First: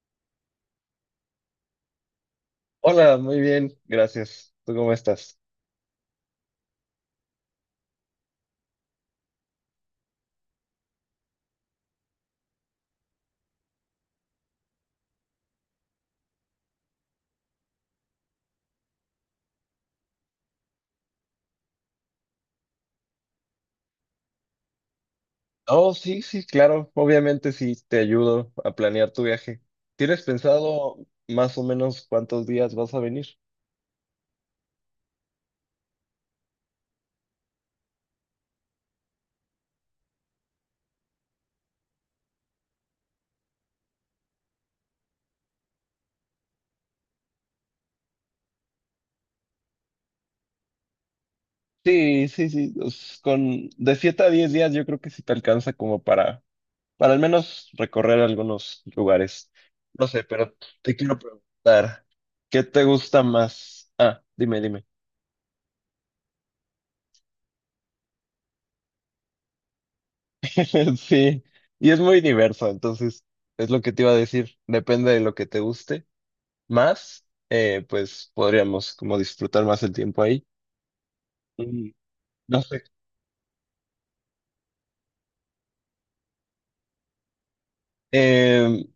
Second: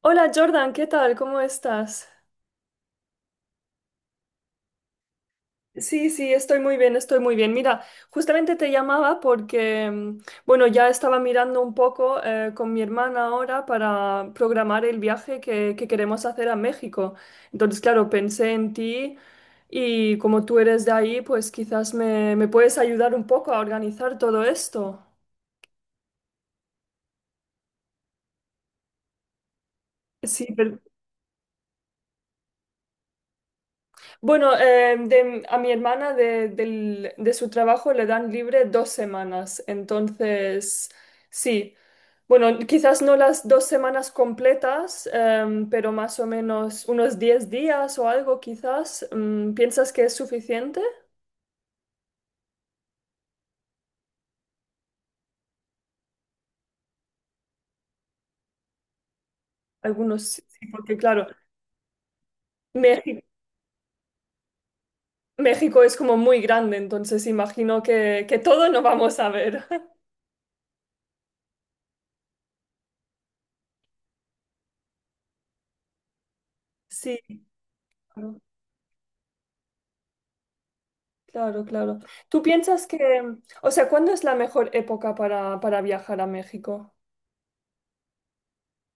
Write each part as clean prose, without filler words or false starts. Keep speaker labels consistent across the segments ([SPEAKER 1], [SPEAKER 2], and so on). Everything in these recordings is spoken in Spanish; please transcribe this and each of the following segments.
[SPEAKER 1] Hola Jordan, ¿qué tal? ¿Cómo estás?
[SPEAKER 2] Hola, muy bien, gracias. ¿Tú cómo estás?
[SPEAKER 1] Sí, sí, estoy muy bien, estoy muy bien. Mira, justamente te llamaba porque bueno, ya estaba mirando un poco con mi hermana ahora para programar el viaje que queremos hacer a México. Entonces, claro, pensé en ti y como tú eres de ahí, pues quizás me puedes ayudar un poco a organizar todo esto.
[SPEAKER 2] Oh, sí, sí, claro. Obviamente sí, te ayudo a planear tu viaje. ¿Tienes
[SPEAKER 1] Sí,
[SPEAKER 2] pensado más o menos cuántos días vas a venir?
[SPEAKER 1] bueno, a mi hermana de su trabajo le dan libre 2 semanas, entonces sí. Bueno, quizás no las 2 semanas completas, pero más o menos unos 10 días o algo quizás. ¿Piensas que es suficiente?
[SPEAKER 2] Sí, sí, sí. Pues, con de 7 a 10 días yo creo que sí te alcanza como para al menos recorrer algunos lugares. No sé,
[SPEAKER 1] Algunos sí,
[SPEAKER 2] pero
[SPEAKER 1] sí,
[SPEAKER 2] te
[SPEAKER 1] porque
[SPEAKER 2] quiero
[SPEAKER 1] claro,
[SPEAKER 2] preguntar, ¿qué te gusta
[SPEAKER 1] México,
[SPEAKER 2] más? Ah, dime, dime.
[SPEAKER 1] México es como muy grande, entonces imagino que todo no vamos a ver.
[SPEAKER 2] Sí, y es muy diverso, entonces es lo que te iba a decir. Depende de lo que te guste
[SPEAKER 1] Sí,
[SPEAKER 2] más, pues
[SPEAKER 1] claro.
[SPEAKER 2] podríamos como disfrutar más el tiempo ahí.
[SPEAKER 1] Claro,
[SPEAKER 2] Mm,
[SPEAKER 1] claro. ¿Tú
[SPEAKER 2] no sé.
[SPEAKER 1] piensas que, o sea, ¿cuándo es la mejor época para viajar a México?
[SPEAKER 2] Eh,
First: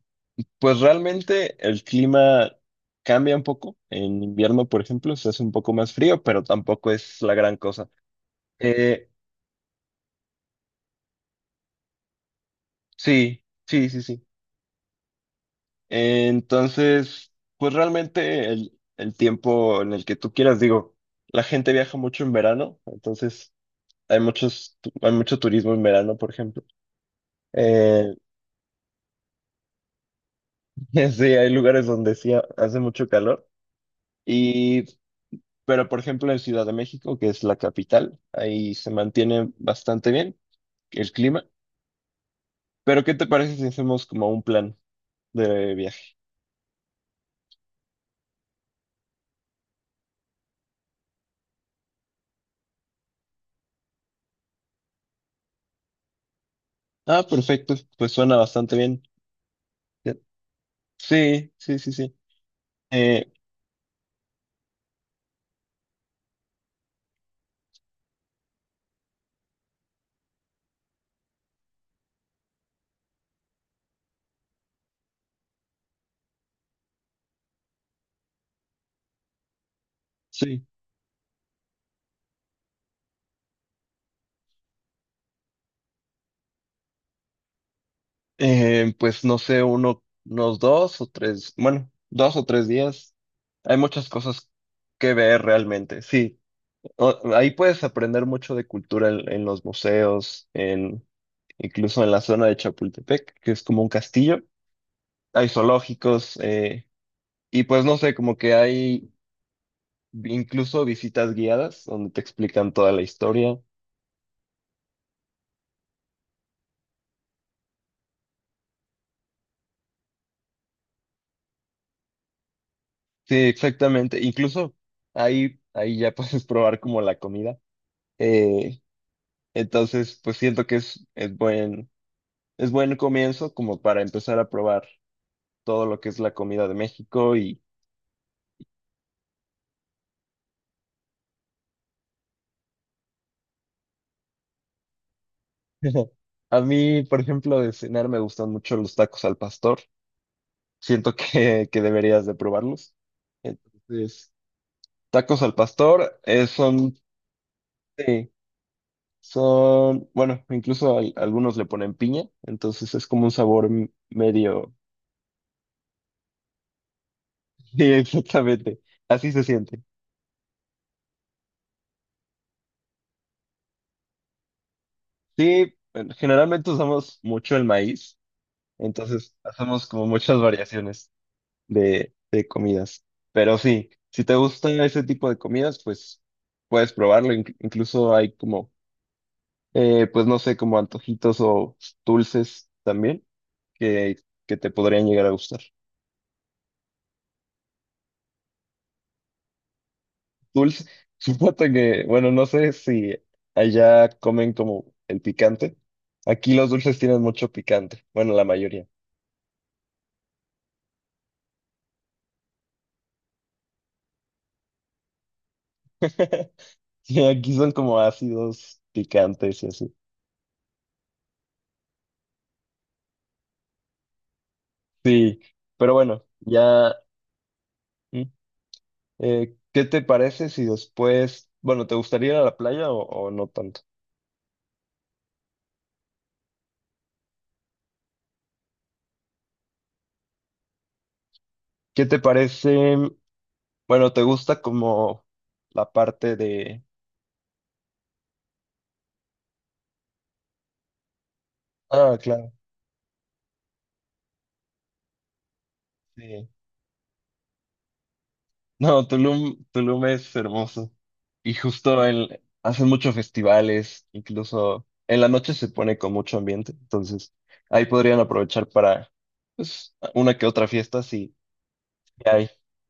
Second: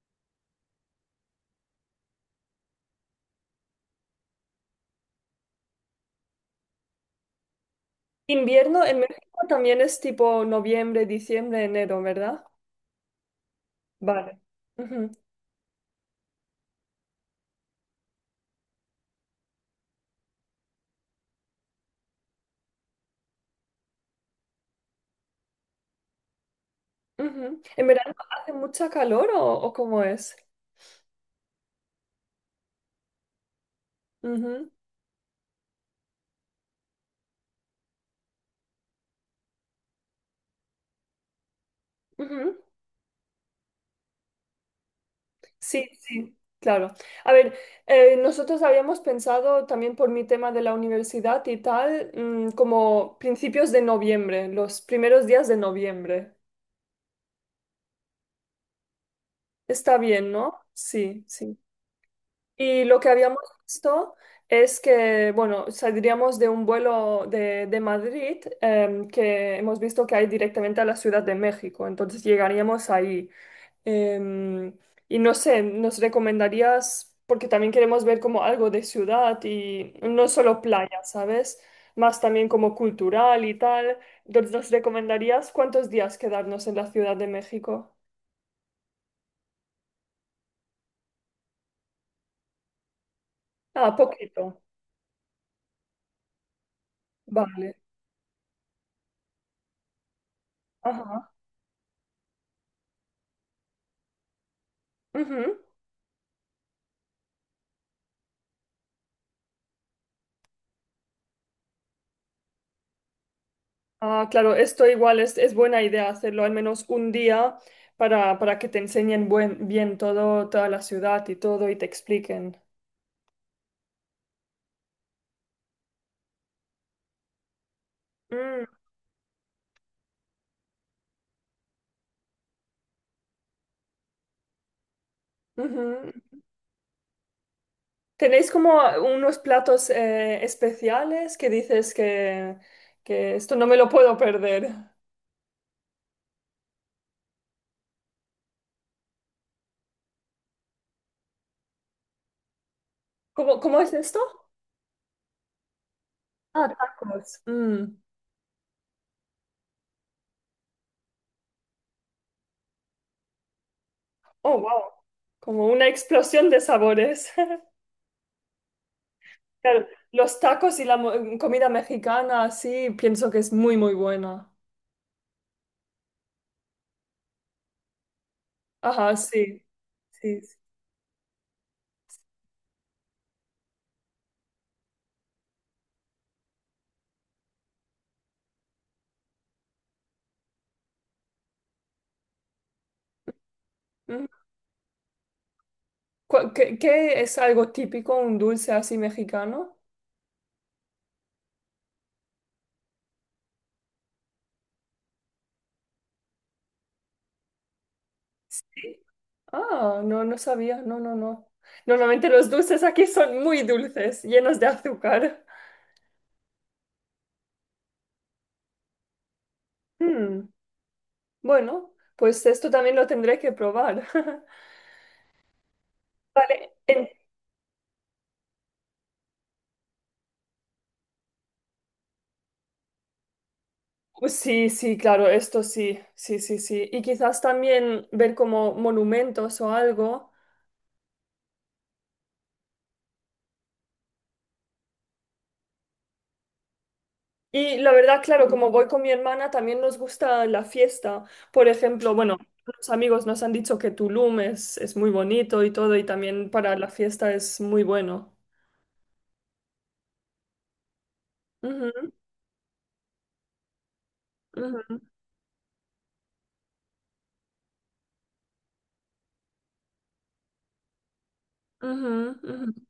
[SPEAKER 2] pues realmente el clima cambia un poco. En invierno, por ejemplo, se hace un poco más frío, pero tampoco es la gran cosa.
[SPEAKER 1] Invierno en
[SPEAKER 2] Eh,
[SPEAKER 1] México también es tipo noviembre, diciembre, enero, ¿verdad?
[SPEAKER 2] sí, sí, sí, sí.
[SPEAKER 1] Vale. Ujú,
[SPEAKER 2] Entonces, pues realmente el tiempo en el que tú quieras, digo, la gente viaja mucho en verano, entonces hay mucho turismo en verano, por ejemplo.
[SPEAKER 1] ujú. ¿En verano
[SPEAKER 2] Eh,
[SPEAKER 1] hace mucha calor o cómo es?
[SPEAKER 2] Sí, hay lugares donde sí hace mucho calor.
[SPEAKER 1] Ujú,
[SPEAKER 2] Y, pero por ejemplo en Ciudad de México, que es la capital, ahí se mantiene bastante bien el clima.
[SPEAKER 1] ujú.
[SPEAKER 2] Pero ¿qué te parece si hacemos como un plan de
[SPEAKER 1] Sí,
[SPEAKER 2] viaje?
[SPEAKER 1] sí, claro. A ver, nosotros habíamos pensado también por mi tema de la universidad y tal, mm, como principios de noviembre, los primeros días de noviembre.
[SPEAKER 2] Ah, perfecto, pues suena bastante bien.
[SPEAKER 1] Está bien, ¿no? Sí,
[SPEAKER 2] Sí,
[SPEAKER 1] sí.
[SPEAKER 2] sí, sí, sí.
[SPEAKER 1] Y lo que
[SPEAKER 2] Eh,
[SPEAKER 1] habíamos visto es que, bueno, saldríamos de un vuelo de Madrid em, que hemos visto que hay directamente a la Ciudad de México, entonces llegaríamos ahí. Em, y no sé, ¿nos recomendarías, porque también queremos ver como algo de ciudad y no solo
[SPEAKER 2] sí,
[SPEAKER 1] playa, sabes? Más también como cultural y tal. Entonces, ¿nos recomendarías cuántos días quedarnos en la Ciudad de México?
[SPEAKER 2] Pues no sé, unos dos o tres, bueno, 2 o 3 días. Hay
[SPEAKER 1] Ah,
[SPEAKER 2] muchas cosas
[SPEAKER 1] poquito.
[SPEAKER 2] que ver realmente. Sí, ahí
[SPEAKER 1] Vale.
[SPEAKER 2] puedes aprender mucho de cultura en los museos,
[SPEAKER 1] Ajá.
[SPEAKER 2] incluso en la zona de Chapultepec, que es como un castillo. Hay
[SPEAKER 1] Ujú.
[SPEAKER 2] zoológicos, y pues no sé, como que hay incluso visitas guiadas donde te explican toda la historia.
[SPEAKER 1] Ah, claro, esto igual es buena idea hacerlo al menos un día para que te enseñen bien todo, toda la ciudad y todo y te expliquen.
[SPEAKER 2] Sí, exactamente. Incluso ahí ya puedes probar como la comida.
[SPEAKER 1] Mm,
[SPEAKER 2] Eh, entonces, pues siento que es buen comienzo como para empezar a probar todo lo que
[SPEAKER 1] ujú.
[SPEAKER 2] es la comida de México.
[SPEAKER 1] ¿Tenéis como unos platos especiales que dices que esto no me lo puedo perder?
[SPEAKER 2] A mí, por ejemplo, de cenar me gustan mucho los tacos al pastor. Siento que deberías de probarlos.
[SPEAKER 1] ¿Cómo es esto?
[SPEAKER 2] Entonces, tacos al pastor,
[SPEAKER 1] Ah,
[SPEAKER 2] son,
[SPEAKER 1] tacos. Mm.
[SPEAKER 2] sí, bueno, incluso algunos le ponen piña, entonces es como un sabor
[SPEAKER 1] Oh,
[SPEAKER 2] medio.
[SPEAKER 1] wow. Como una explosión de sabores.
[SPEAKER 2] Sí, exactamente, así se siente.
[SPEAKER 1] Claro, los tacos y la comida mexicana, sí, pienso que es muy, muy buena.
[SPEAKER 2] Sí, generalmente usamos mucho el maíz,
[SPEAKER 1] Ajá,
[SPEAKER 2] entonces
[SPEAKER 1] sí,
[SPEAKER 2] hacemos como muchas
[SPEAKER 1] sí, sí.
[SPEAKER 2] variaciones de comidas. Pero sí, si te gusta ese tipo de comidas, pues puedes probarlo. Incluso hay como, pues no sé, como antojitos o dulces también que,
[SPEAKER 1] Ujú.
[SPEAKER 2] que te podrían llegar a gustar.
[SPEAKER 1] ¿Qué, qué es algo típico, un dulce así mexicano?
[SPEAKER 2] Dulce, supongo que, bueno, no sé si allá comen como el picante. Aquí los dulces tienen mucho picante, bueno, la mayoría.
[SPEAKER 1] Sí. Ah, no, no sabía, no, no, no. Normalmente los dulces aquí son muy dulces, llenos de azúcar.
[SPEAKER 2] Sí, aquí son como ácidos picantes y así.
[SPEAKER 1] Mm, bueno, pues esto también lo tendré que probar.
[SPEAKER 2] Sí, pero bueno,
[SPEAKER 1] Vale,
[SPEAKER 2] ya. mm, ¿Qué te parece si después, bueno, te gustaría ir a la playa o no tanto?
[SPEAKER 1] sí, sí, claro, esto sí, sí, sí, sí. Y quizás también ver como monumentos o algo.
[SPEAKER 2] ¿Qué te parece, bueno, te gusta como la parte de.
[SPEAKER 1] Y la verdad, claro, como voy con mi hermana, también nos gusta la fiesta. Por ejemplo,
[SPEAKER 2] Ah,
[SPEAKER 1] bueno,
[SPEAKER 2] claro,
[SPEAKER 1] los amigos nos han dicho que Tulum es muy bonito y todo, y
[SPEAKER 2] sí.
[SPEAKER 1] también para la fiesta es muy bueno.
[SPEAKER 2] No, Tulum, Tulum es hermoso. Y justo
[SPEAKER 1] Ujú,
[SPEAKER 2] hacen muchos festivales, incluso
[SPEAKER 1] ujú,
[SPEAKER 2] en la noche se pone con mucho ambiente, entonces ahí podrían aprovechar para, pues, una que otra fiesta si
[SPEAKER 1] ujú,
[SPEAKER 2] hay.
[SPEAKER 1] ujú.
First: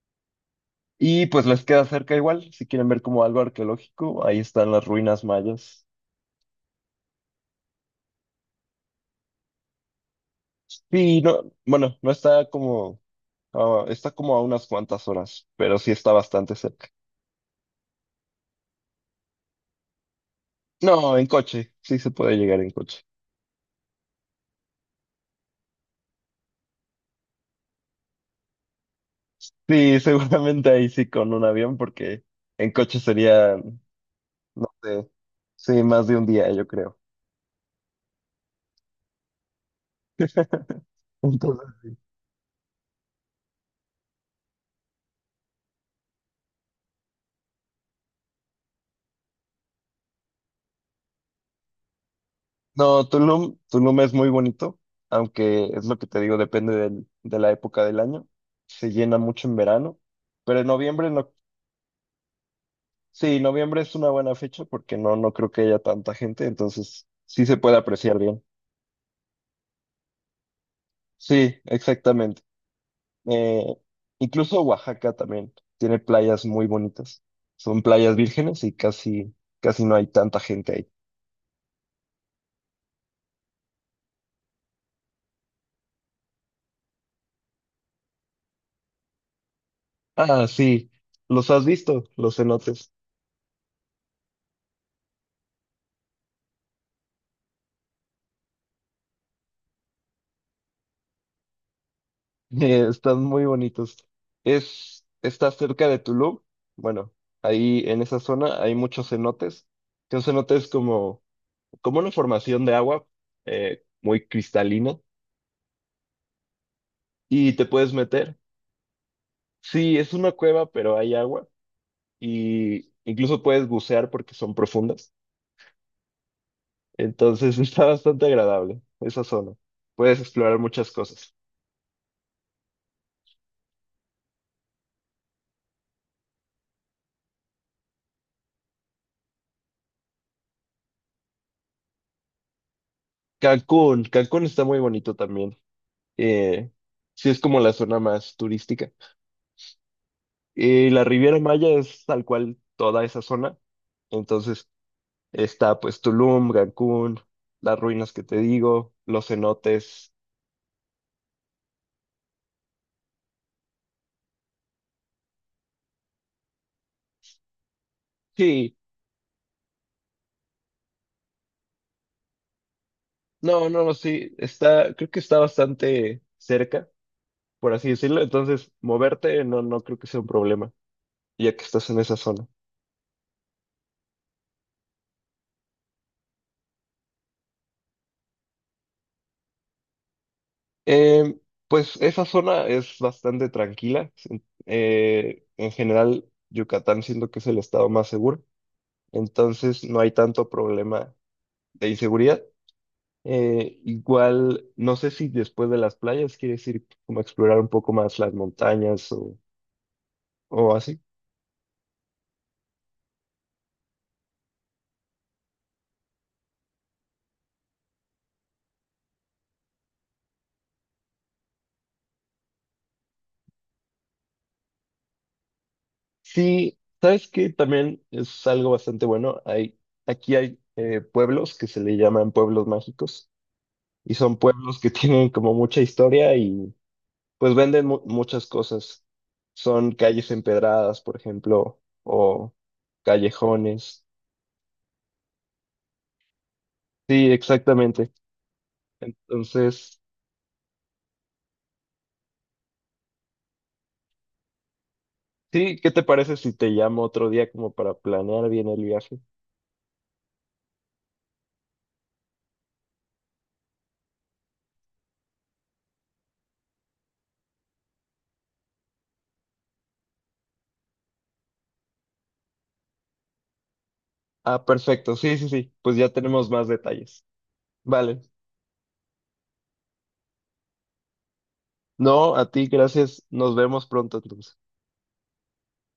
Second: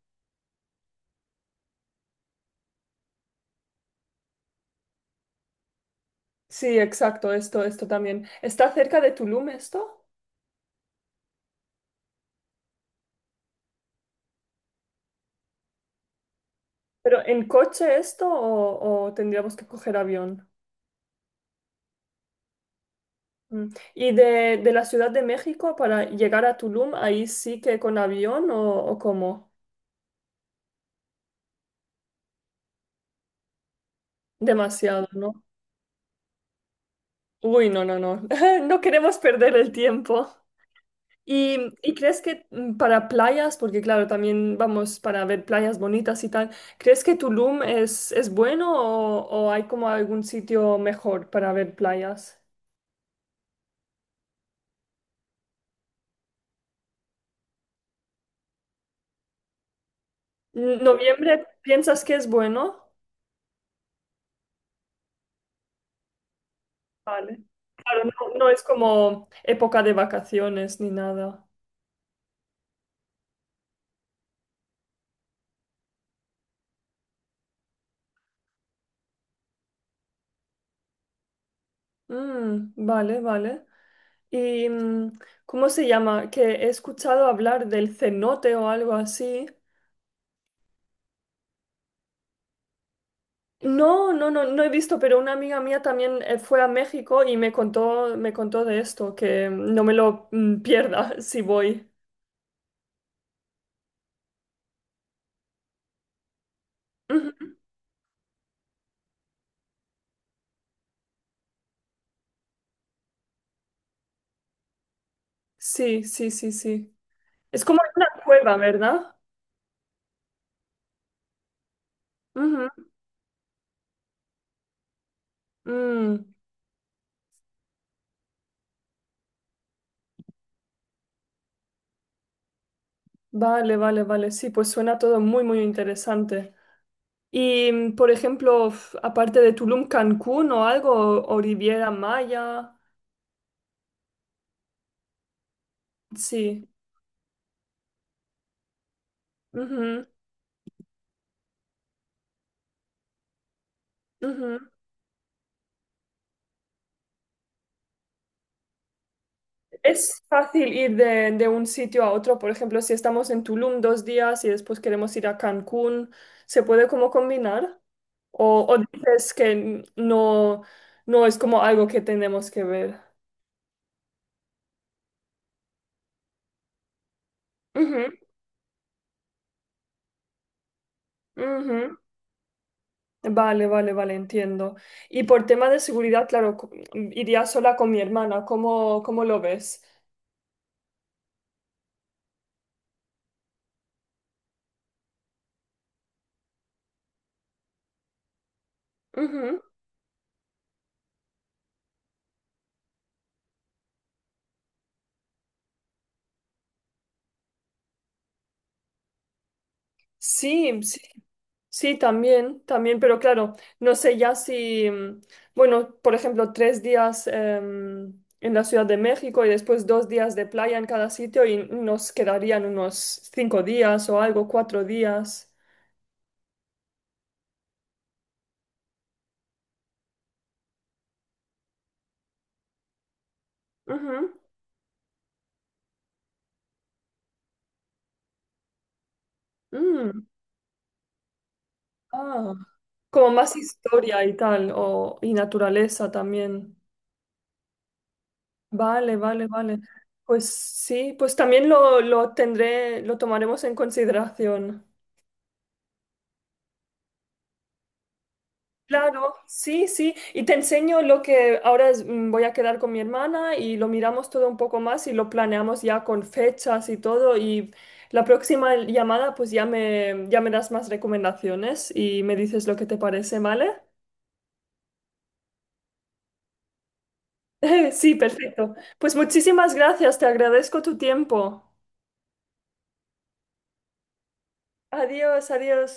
[SPEAKER 2] Y pues les queda cerca igual, si quieren ver como algo arqueológico, ahí están las ruinas mayas.
[SPEAKER 1] Sí, exacto, esto también. ¿Está cerca de Tulum esto?
[SPEAKER 2] Sí, no, bueno, no está como, está como a unas cuantas horas, pero sí está bastante cerca.
[SPEAKER 1] ¿Pero en coche esto o tendríamos que coger avión?
[SPEAKER 2] No, en coche, sí se puede llegar en coche.
[SPEAKER 1] Mm. ¿Y de la Ciudad de México para llegar a Tulum, ahí sí que con avión o cómo?
[SPEAKER 2] Sí, seguramente ahí sí con un avión, porque en coche sería, no sé,
[SPEAKER 1] Demasiado, ¿no?
[SPEAKER 2] sí, más de un día, yo creo.
[SPEAKER 1] Uy, no, no, no. No queremos perder el tiempo.
[SPEAKER 2] Entonces,
[SPEAKER 1] Y crees que mm, para playas, porque claro, también vamos para ver playas bonitas y tal, crees que Tulum es bueno o hay como algún sitio mejor para ver playas?
[SPEAKER 2] no, Tulum, Tulum es muy bonito, aunque es lo que te digo, depende de la época del año. Se llena mucho en verano, pero en noviembre no.
[SPEAKER 1] ¿Noviembre piensas que es bueno?
[SPEAKER 2] Sí, noviembre es una buena fecha porque no, no creo que haya tanta gente, entonces
[SPEAKER 1] Vale.
[SPEAKER 2] sí se puede
[SPEAKER 1] Claro,
[SPEAKER 2] apreciar
[SPEAKER 1] no,
[SPEAKER 2] bien.
[SPEAKER 1] no es como época de vacaciones ni nada.
[SPEAKER 2] Sí, exactamente. Eh, Incluso Oaxaca también tiene playas muy bonitas. Son playas vírgenes y casi, casi no hay tanta gente ahí.
[SPEAKER 1] Mm, vale, vale. ¿Y mm, cómo se llama? Que he escuchado hablar del cenote o algo así.
[SPEAKER 2] Ah, sí, los has visto, los cenotes.
[SPEAKER 1] No, no, no, no he visto, pero una amiga mía también fue a México y me contó de esto, que mm, no me lo mm, pierda si voy.
[SPEAKER 2] Están muy bonitos. Está cerca de Tulum. Bueno,
[SPEAKER 1] Ujú.
[SPEAKER 2] ahí en esa zona hay muchos cenotes. Que un cenote es como una formación de agua, muy cristalina,
[SPEAKER 1] Sí, sí, sí, sí.
[SPEAKER 2] y te
[SPEAKER 1] Es como
[SPEAKER 2] puedes
[SPEAKER 1] una
[SPEAKER 2] meter.
[SPEAKER 1] cueva, ¿verdad?
[SPEAKER 2] Sí, es una cueva, pero hay agua
[SPEAKER 1] Ujú.
[SPEAKER 2] y incluso puedes bucear porque son profundas.
[SPEAKER 1] Mm,
[SPEAKER 2] Entonces está bastante agradable esa zona. Puedes explorar muchas cosas.
[SPEAKER 1] vale, vale, vale. Sí, pues suena todo muy, muy interesante. Y, mm, por ejemplo, aparte de Tulum, Cancún o algo, o Riviera Maya.
[SPEAKER 2] Cancún, Cancún está muy bonito también.
[SPEAKER 1] Sí.
[SPEAKER 2] Eh, sí, es como la zona más turística.
[SPEAKER 1] Ujú,
[SPEAKER 2] Y la Riviera Maya es tal cual toda esa zona. Entonces
[SPEAKER 1] ujú.
[SPEAKER 2] está pues Tulum, Cancún, las ruinas que te digo, los cenotes.
[SPEAKER 1] Es fácil ir de un sitio a otro, por ejemplo, si estamos en Tulum 2 días y después queremos ir a Cancún, ¿se puede como combinar?
[SPEAKER 2] Sí,
[SPEAKER 1] O dices que no, no es como algo que tenemos que ver?
[SPEAKER 2] no, no, sí, está, creo que está bastante cerca, por así
[SPEAKER 1] Ujú,
[SPEAKER 2] decirlo, entonces moverte no, no creo que sea un problema, ya que estás
[SPEAKER 1] ujú.
[SPEAKER 2] en esa zona.
[SPEAKER 1] Vale, vale, vale, entiendo. Y por tema de seguridad, claro, iría sola con mi hermana, ¿cómo lo ves?
[SPEAKER 2] Em, pues esa zona es bastante tranquila, en general Yucatán siento que es el estado más seguro,
[SPEAKER 1] Ujú.
[SPEAKER 2] entonces no hay tanto problema de inseguridad. Igual, no sé si después de las playas quieres ir como a explorar un poco más las montañas o
[SPEAKER 1] Sí,
[SPEAKER 2] así.
[SPEAKER 1] sí, sí, también, también, pero claro, no sé ya si, mm, bueno, por ejemplo, 3 días em, en la Ciudad de México y después 2 días de playa en cada sitio y nos quedarían unos 5 días o algo, 4 días.
[SPEAKER 2] Sí, sabes que también es algo bastante bueno. Aquí hay pueblos que se le llaman pueblos mágicos y
[SPEAKER 1] Ujú.
[SPEAKER 2] son pueblos que tienen como mucha historia y pues venden muchas cosas. Son
[SPEAKER 1] Mm,
[SPEAKER 2] calles empedradas, por ejemplo, o
[SPEAKER 1] ah, como más
[SPEAKER 2] callejones.
[SPEAKER 1] historia y tal, o, y naturaleza también.
[SPEAKER 2] Sí, exactamente.
[SPEAKER 1] Vale, vale, vale.
[SPEAKER 2] Entonces,
[SPEAKER 1] Pues sí, pues también lo tendré, lo tomaremos en consideración.
[SPEAKER 2] sí, ¿qué te parece si te llamo otro día como para planear bien el viaje?
[SPEAKER 1] Claro, sí, sí. Y te enseño lo que ahora voy a quedar con mi hermana y lo miramos todo un poco más y lo planeamos ya con fechas y todo. Y la próxima llamada, pues ya ya me das más recomendaciones y me dices lo que te parece, ¿vale?
[SPEAKER 2] Ah, perfecto. Sí, sí, sí. Pues ya tenemos más detalles.
[SPEAKER 1] Sí,
[SPEAKER 2] Vale.
[SPEAKER 1] perfecto. Pues muchísimas gracias, te agradezco tu tiempo.
[SPEAKER 2] No, a ti, gracias. Nos vemos pronto, entonces.
[SPEAKER 1] Adiós, adiós.